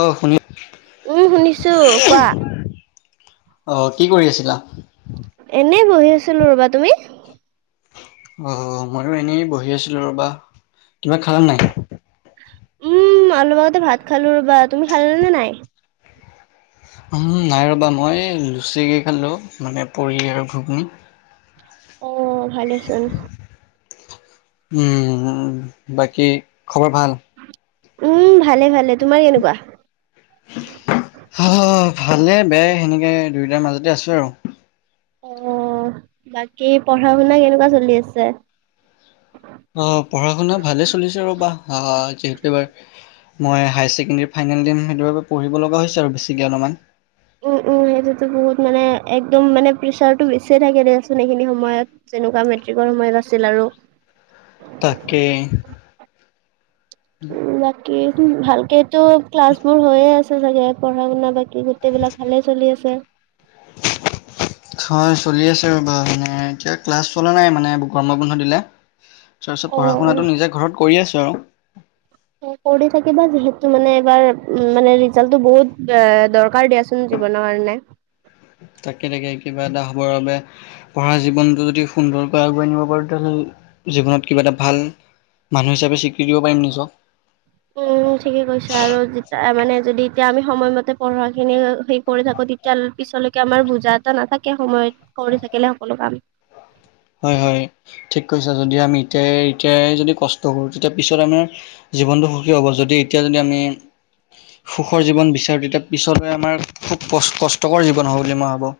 অ', শুন উম শুনিছো কোৱা [unintelligible] অ কি কৰি আছিলা? এনেই বহি আছিলো ৰবা তুমি? অ মইো এনেই বহি আছিলো ৰ'বা কিবা খালা নাই? উম অলপ আগতে ভাত খালো ৰবা তুমি খালে নে নাই? নাই ৰ'বা মই লুচিকেই খালোঁ মানে পৰি আৰু ঘূগুনী। অ ভালে চোন। উম বাকী খবৰ ভাল? উম ভালে ভালে। তোমাৰ কেনেকুৱা? অ' ভালে বেয়াই সেনেকে দুয়োটাৰ মাজতে আছো আৰু। অ' বাকী পঢ়া শুনা কেনেকুৱা চলি আছে? অ' পঢ়া শুনা ভালে চলিছে ৰ'বা অ' যিহেতু এইবাৰ মই হায়াৰ ছেকেণ্ডেৰী ফাইনেল দিম, সেইটোৰ বাবে পঢ়িব লগা হৈছে আৰু বেছিকৈ অলপমান। উম উম সেইটোতো বহুত মানে একদম মানে প্ৰেছাৰটো বেছিয়ে থাকে দিয়াচোন এইখিনি সময়ত। তেনেকুৱা মেট্ৰিকৰ সময়ত আছিল আৰু। তাকে। উ বাকী ভালকে তো ক্লাছ বোৰ হৈয়ে আছে চাগে, পঢ়া শুনা বাকী গোটেইবিলাক ভালে চলি আছে? হয় চলি আছে ৰ'বা মানে এতিয়া ক্লাছ চলা নাই মানে গৰমৰ বন্ধ দিলে। তাৰপিছত অ পঢ়া অ শুনাটো নিজে ঘৰত কৰি আছো আৰু। কৰি থাকিব যিহেতু মানে এবাৰ মানে ৰিজাল্টো বহুত দৰকাৰ দিয়াচোন। জীৱনৰ কাৰণে তাকে তাকে কিবা এটা হবৰ বাবে পঢ়া জীৱনটো যদি সুন্দৰকৈ আগুৱাই নিব পাৰো, তেতিয়াহলে জীৱনত কিবা এটা ভাল মানুহ হিচাপ স্বীকৃতি দিব পাৰিম নিজক। উম ঠিকেই কৈছা, আৰু যেতিয়া মানে যদি এতিয়া আমি সময়মতে পঢ়াখিনি হে কৰি থাকো তেতিয় পিছলৈকে আমাৰ বোজা এটা নাথাকে সময়ত কৰি থাকিলে সকলো কাম। হয় হয় ঠিক কৈছা। যদি আমি এতিয়া এতিয়াই যদি কষ্ট কৰো তেতিয়া পিছত আমাৰ জীৱনটো সুখী হ'ব। যদি এতিয়া যদি আমি সুখৰ জীৱন বিচাৰোঁ, তেতিয়া পিছলৈ আমাৰ খুব ক কষ্টকৰ জীৱন হ'ব বুলি মই ভাবোঁ।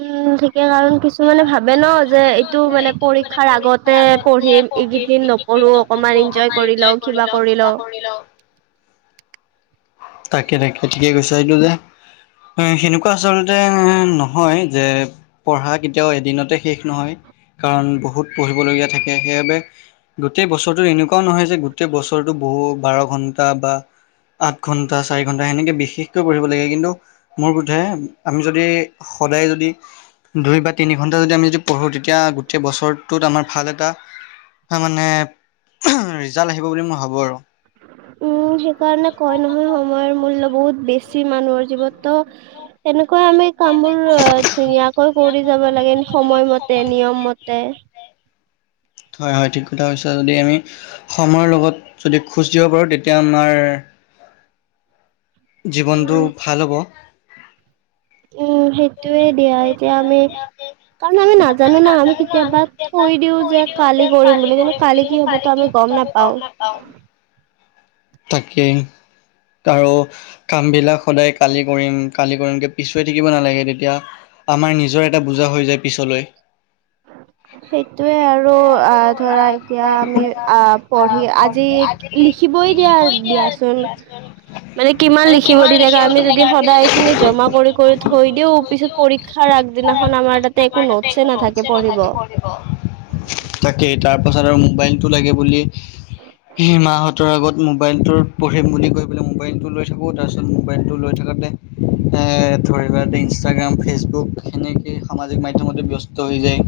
উম ঠিকে, কাৰণ কিছুমানে ভাবে ন। যে এইটো মানে পৰীক্ষাৰ আগতে পঢ়িম এইকেইদিন নপঢ়ো অকমান এঞ্জয় কৰি লওঁ কিবা কৰিলওঁ। লওঁ। তাকে তাকে কৈছা, এইটো যে সেনেকুৱা আচলতে নহয় যে পঢ়া কেতিয়াওঁ এদিনতে শেষ নহয়। কাৰণ বহুত পঢ়িবলগীয়া থাকে। সেইবাবে গোটেই বছৰটো এনেকুৱাও নহয় যে গোটেই বছৰটো বহু বাৰ ঘন্টা বা আঠ ঘণ্টা চাৰি ঘন্টা সেনেকে বিশেষকৈ পঢ়িব লাগে। কিন্তু মোৰ বোধে আমি যদি সদায় যদি দুই বা তিনি ঘন্টা যদি আমি যদি পঢ়ো তে এতিয়া গোটেই বছৰটোত আমাৰ ভাল এটা হয় মানে, ৰিজাল্ট আহিব বুলি মই ভাবো আৰু। উম সেইকাৰণে ক'য় নহয় সময়ৰ মূল্য বহুত বেছি মানুহৰ জীৱনতোত। সনেকুৱা আমি কামবোৰ অ' ধুনীয়াকৈ কৰি যাব লাগে সময় মতে নিয়ম মতে। হয়, হয়, ঠিক কথা কৈছা, যদি আমি সময়ৰ লগত যদি খোজ দিব পাৰোঁ তেতিয়া আমাৰ জীৱনটো উম, ভাল হ'ব। উম সেইটোয়ে দিয়া, এতিয়া আমি কাৰণ আমি নাজানো ন, আমি কেতিয়াবা থৈ দিও যে কালি কৰিম বুলি, কিন্তু কালি কি হ'ব তো আমি গ'ম নাপাওঁ। তাকেই, আৰু কাম বিলাক সদায় কালি কৰিম, কালি কৰিমকৈ পিছুৱাই থাকিব নালাগে, তেতিয়া আমাৰ নিজৰ এটা বোজা হৈ যায় পিছলৈ! [inaudible] সেইটোয়ে আৰু, আ ধৰা এতিয়া আমি আহ পঢ়ি আজি লিখিবই দিয়া দিয়াচোন। মানে কিমান লিখিব দি থাকে, আমি যদি সদায় এই খিনি জমা কৰি কৰি থৈ দিওঁ, পিছত পৰীক্ষা ৰ আগ দিনাখন আমাৰ একো নোটছে নাথাকে। তাকেই, তাৰ পঢ়িব। পাছত আৰু মোবাইলটো লাগে বুলি সেই মাহতৰ আগত, মোবাইলটোত পঢ়িম বুলি কৈ পেলাই, মোবাইলটো লৈ থাকোঁ! তাৰপিছত মোবাইলটো লৈ থাকোঁতে এ ধৰি লোৱা, ইনষ্টাগ্ৰাম, ফেচবুক সেনেকে সামাজিক মাধ্যমতে ব্যস্ত হৈ যায়!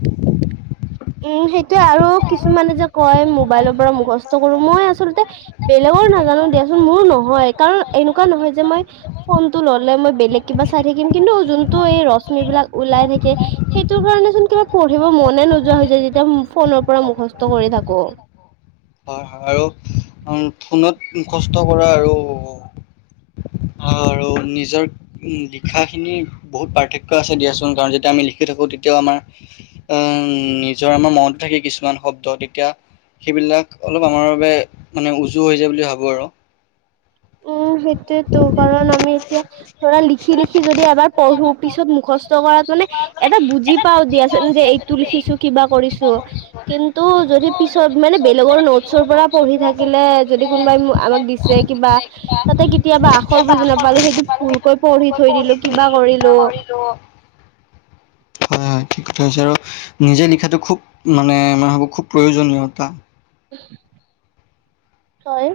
উম, সেইটোৱে আৰু কিছুমানে যে কয়, মোবাইলৰ পৰা মুখস্থ কৰো! মই আচলতে, বেলেগৰ নাজানো দিয়াচোন! মোৰো নহয় কাৰণ, এনেকুৱা নহয় যে মই ফোনটো ল'লে মই বেলেগ কিবা চাই থাকিম, কিন্তু যোনটো এই ৰশ্মি বিলাক ওলাই থাকে সেইটোৰ কাৰণে, চোন কিবা পঢ়িব মনে নোযোৱা হৈছে যেতিয়া ফোনৰ পৰা মুখস্থ কৰি থাকো! হয়, হয় আৰু ফোনত কষ্ট কৰা আৰু আৰু নিজৰ, উম, লিখাখিনি বহুত পাৰ্থক্য আছে, দিয়াচোন কাৰণ যেতিয়া আমি লিখি থাকোঁ! তেতিয়াও আমাৰ উমা, নিজৰ আমাৰ মনতে থাকে কিছুমান শব্দ তেতিয়া, সেইবিলাক অলপ আমাৰ বাবে মানে উজু হৈছেবুলি ভাবো, আৰু উম, সেইটোয়েতো কাৰণ আমি এতিয়া, ধৰা লিখি লিখি যদি এবাৰ পঢ়ো, পিছত মুখস্থ কৰাত মানে, এটা বুজি পাও দিয়াচোন যে, এইটো লিখিছো কিবা কৰিছো! কিন্তু, যদি পিছত মানে বেলেগৰ নোটছৰ পৰা পঢ়ি থাকিলে! যদি কোনোবাই আমাক দি যে, কিবা তাতে কেতিয়াবা আখৰ বুজি নাপালো, সেইটো ভুলকৈ পঢ়ি থৈ দিলো কিবা কৰিলো [unintelligible] হয়, হয়, ঠিক কথা হৈছে আৰু নিজে লিখাটো খুব মানে, মই ভাবোঁ খুব প্ৰয়োজনীয়তা হয়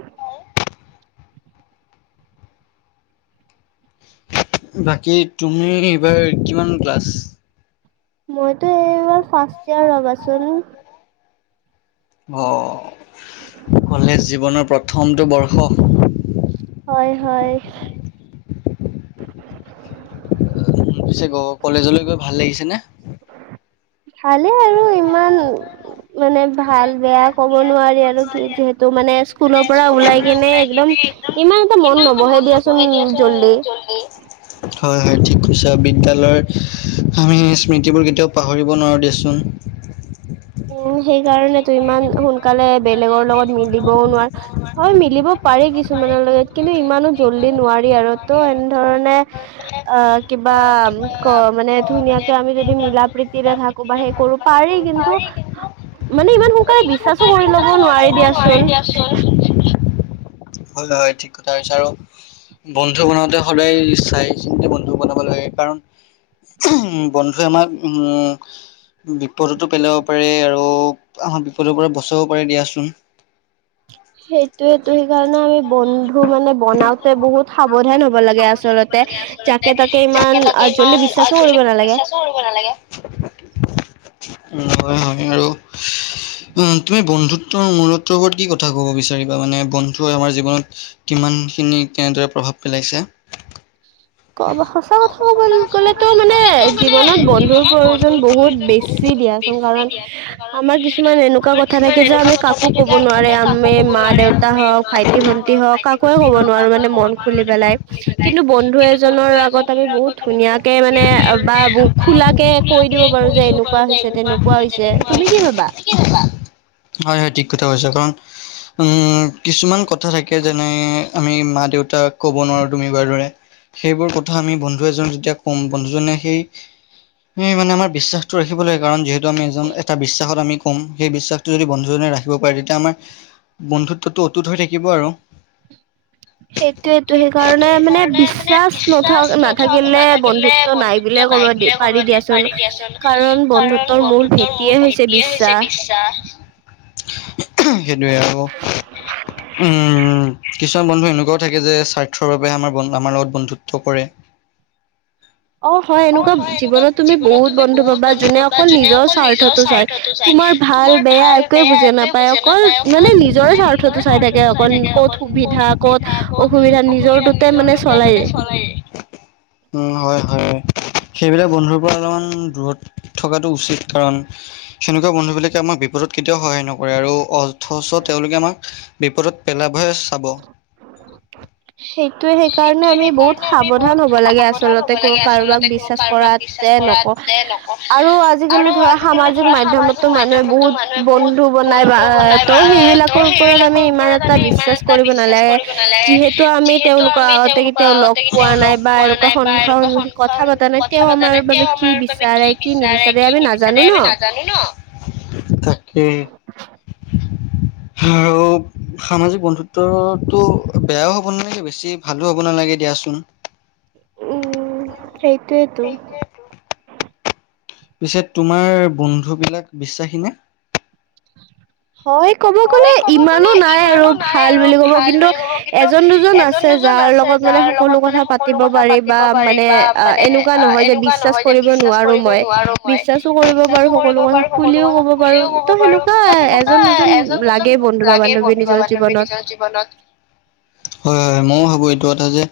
বাকী, তুমি এইবাৰ কিমান ক্লাছ! মইতো এইবাৰ ফাৰ্ষ্ট ইয়াৰ ৰ'বাচোন, অ, কলেজ জীৱনৰ প্ৰথমটো বৰ্ষ! হয়, হয় পিছে গ, কলেজলৈ গৈ ভাল লাগিছেনে! ভালে আৰু ইমান, মানে, ভাল -বেয়া ক'ব নোৱাৰি, আৰু কি, যিহেতু মানে স্কুলৰ পৰা ওলাই! কেনে একদম ইমান এটা মন নবহে দিয়াচোন, জ্বলেই হয়, হয়, ঠিক কৈছা বিদ্যালয়ৰ আমি স্মৃতিবোৰ কেতিয়াও পাহৰিব নোৱাৰোঁ দিয়চোন! উম, সেই কাৰণে তু, ইমান সোনকালে বেলেগৰ লগত মিলিবও নোৱাৰ! হয় মিলিব পাৰি কিছুমানৰ লগত, কিন্তু ইমানো জল্দি নোৱাৰি আৰু তো এনেধৰণে' অ কিবা ক মানে, ধুনীয়াকে আমি যদি মিলা প্ৰীতিৰে থাকো, [unintelligible] পাৰি কিন্তু মানে ইমান সোনকালে বিশ্বাসো কৰি ল'ব নোৱাৰোঁ কব নোৱাৰি, দিয়াচোন [inaudible] হয়, হয়, ঠিক কথা কৈছা আৰু বন্ধু বনাওঁতে সদায়, চাই চিন্তি বন্ধু বনাব লাগে, কাৰণ- উম, বন্ধুৱে আমাৰ উম, বিপদতো পেলাব পাৰে আৰু আমাক বিপদৰ পৰা বচাবও পাৰে দিয়াচোন সেইটোয়েতো সেইকাৰণে আমি বন্ধু মানে বনাওতে বহুত সাৱধান হব লাগে আচলতে তাকে তাকে ইমান আ, জল্দি বিশ্বাসো কৰিব নালাগে কৰিব নালাগে উম, 'হয়', 'হয়' আৰু উম, তুমি বন্ধুত্ব তৰ মোৰত্ব ওপৰত কি কথা ক'ব বিচাৰিবা মানে বন্ধুৱে আমাৰ জীৱনত কিমানখিনি কেনেদৰে প্ৰভাৱ পেলাইছে? কব সঁচা কথা কব গলেতো মানে জীৱনত বন্ধুৰ প্ৰয়োজন বহুত বেছ ছি দিয়াচোন কাৰণ আমাৰ কিছুমান এনেকুৱা কথা থাকে যে আমি কা কাকো ক'ব নোৱাৰে আমি মা দেউতা হওক ভাইটি ভন্টি হওক কাকোৱেই ক'ব নোৱাৰো মানে মন খুলি পেলাই কিন্তু বন্ধু এ জনৰ আগত আমি বহুত ধুনীয়াকে মানে বা বহু খোলাকে কৈ দিব পাৰো যে এনেকুৱা হৈছে তেনেকু কোৱা হৈছে তুমি কি ভাবা? কি ভাবা? 'হয়'-'হয়' ঠিক কথা কৈছ কাৰণ উম, কিছুমান কথ থা থাকে যেনে আমি মা দেউতাক ক'ব নোৱাৰো তুমি বাৰু ৰৰে সেইবোৰ কথা আমি বন্ধু এজন যেতিয়া কম বন্ধুজনে সেই সেই মানে আমাৰ বিশ্বাসটো ৰাখিব লাগে কাৰণ যিহেতু আমি এজন এটা বিশ্বাসত আমি কম সেই বিশ্বাসতটো যদি বন্ধুজনে ৰাখে ব পাৰে তেতিয়া আমাৰ বন্ধুত্বো অতুত হৈ থাকিব আৰু [inaudible] সেইটোয়েতটো সেইকাৰণে মানে বিশ্বাস নথ-নাথাকিলে বন্ধুত্ব নাই বুলিয়ে ক'ব দি পাৰি দিয়াচোন কাৰণ বন্ধুত্বৰ মূল ভেটিয়ে হৈছে বিশ্বাস সেইটোৱেই আকৌ উম, কিছুমান বন্ধু এনেকুৱাও থাকে যে স্বাৰ্থৰ বাবে আমাৰ বন আমাৰ লগত বন্ধুত্ব কৰে অ', হয় এনেকুৱা জীৱনত তুমি বহুত বন্ধু বা যোনে অকল নিজৰ স্বাৰ্থতো চাই তোমাৰ ভাল বেয়া একো হে বুজে নাপায় অকল মানে নিজৰে স্বাৰ্থতটো চাই থাকে অকল কত সুবিধা ক'ত অসুবিধা নিজৰটোতে মানে চলায়েই উম, 'হয়'-'হয়' সেইবিলাক বন্ধুৰ পৰা অলপমান দূৰত থকাতটো উচিত কাৰণ সেনেকুৱা বন্ধু বিলাকে আমাক বিপদত কেতিয়াও সহায় নকৰে আৰু অ থচ তেওঁলোকে আমাক বিপদত পেলাবহে চাব সেইটোয়ে সেইকাৰণে সেইটোয়েই আমি সেই বহুত কাৰণে আমি সাৱধান বহুত হ'ব লাগে সাৱধান আচলতে হব কোনো লাগে কাৰোবাক আচলতে বিশ্বাস ক-কাৰোবাক বিশ্বাস কৰাতে নক কৰাতে নক, আৰু আজিকালি আৰু ধৰা আজিকালি সামাজিক ধৰা মাধ্যমতো সামাজিক মানুহে মাধ্যমটো বহুত মানুহে বহুত বন্ধু বনাই বা বন্ধু বনাই ত' বা সেইবিলাকৰ ত' ওপৰত আমি সেইবিলাকৰ ইমান ওপৰত এটা আমি ইমান বিশ্বাস এটা কৰিব বিশ্বাস নালাগে কৰিব নালাগে যিহেতু আমি যিহেতু তেওঁলোকৰ আমি আগতে তেওঁওলোকক কেতিয়াও লগ আগতে পোৱা কেতিয়াও নাই লগ বা পোৱা এনেকুৱা নাই বা সন্মুখা এনেকুৱা সন্মুখী কথা পতা সন্মোখা-সন্মুখত নাই কথা তেওঁ পতা আমাৰ নাই বাবে তেওঁ কি আমাৰ বাবে বিচাৰে কি বিচাৰে নিবিচাৰে কি আমি নাজানো নিবিচাৰে ন আমি নাজানো ন' তা উম', আৰু সামাজিক বন্ধুত্বতটো বেয়াও হ'ব নালাগে বেছি ভালো হ'ব নালাগে দিয়াচোন সেইটোৱেই টো পিছে তোমাৰ বন্ধু বিলাক বিশ্বাসী নে? হয় ক'ব গ'লে ইমানো নাই আৰু ভাল বুলি ক'ব কিন্তু এজন দুজন আছে যাৰ লগত মানে সকলো কথা পাতিব পাৰি বা মানে আ, এনেকুৱা নহয় যে বিশ্বাস কৰিব নোৱাৰো মই বিশ্বাসো কৰিব পাৰো সকলো কথা খুলিও কব পাৰো ত' সেনেকুৱা এজন দুজ জন লাগে বন্ধু বা বান্ধৱী নিজৰ জীৱনত বনত 'হয়'-'হয়' ময়ো ভাবো এইটো কথা যে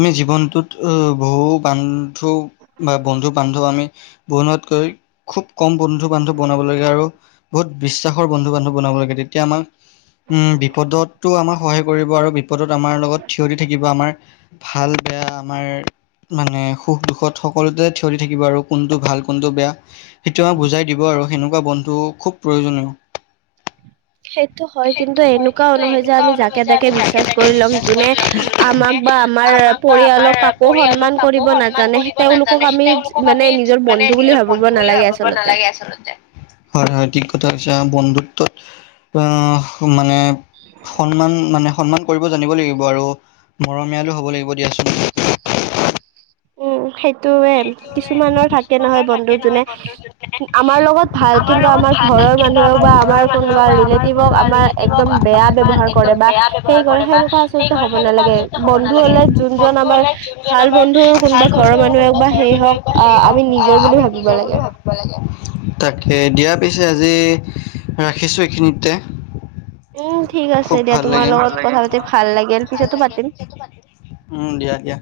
আমি জীৱনটোত বহু বান্ধৱ বা বন্ধু-বান্ধৱ আমি বনোৱাতকৈ খুব কম বন্ধু-বান্ধৱ বনাব লাগে আৰু বহুত বিশ্বাসৰ বন্ধু-বান্ধৱ বনাব লাগে তেতিয়া আমাক উম, বিপদতো আমাৰ সহায় কৰিব আৰু বিপদত আমাৰ লগত থিয় দি থাকিব আমাৰ ভাল-বেয়া আমাৰ মানে সুখ-দুখত সকলোতে থিয় দি থাকিব আৰু কোনটো ভাল কোনটো বেয়া সেইটোয়া আমাক বুজাই দিব আৰু সেনেকুৱা বন্ধু খুব প্ৰয়োজনীয়। সে টো হয় কিন্তু এনেকুৱাও নহয় যে আমি যাকে-তাকে বিশ্বাস কৰি লম যোনে আমাক বা আমাৰ পৰিয়ালক কাকো সন্মান কৰিব নাজানে তেওঁলোকক আমি মানে নিজৰ বন্ধু বুলি ভাবিব নালাগে আ হয়, হয়, ঠিক কৈছা বন্ধুত্বত অ মানে সন্মান মানে সন্মান কৰিব জানিব লাগিব আৰু মৰমীয়ালো হ'ব লাগিব দিয়াচোন। উম, সেই তোৱে কিছুমানৰ থাকে নহয় বন্ধু যোনে আমাৰ লগত ভাল, কিন্তু আমাৰ ঘৰৰ মানুহক বা আমাৰ কোনোবা ৰিলেটিভক আমাৰ একদম বেয়া ব্যৱহাৰ কৰে বা সে কৰে সেনেকুৱা আচলতে হ'ব নালাগে বন্ধু হ'লে যোনজন আমাৰ ভাল বন্ধুৰ কোনোবা ঘৰৰ মানুহে হওক বা ঘৰৰ সেই হওক মানুহে বা সেই আহ আমি হওক নিজৰ আহ বুলি আমি ভাবিব নিজৰ লাগে বুলি ভা লাগে, তাকে দিয়া পিছে আজি ৰাখিছোঁ এইখিনিতে। উম, ঠিক খুব আছে দিয়া ভাল তোমাৰ লাগিল। লগত কথা পাতি ভাল লাগিল পিছতো পাতিম। উম, দিয়া দিয়া।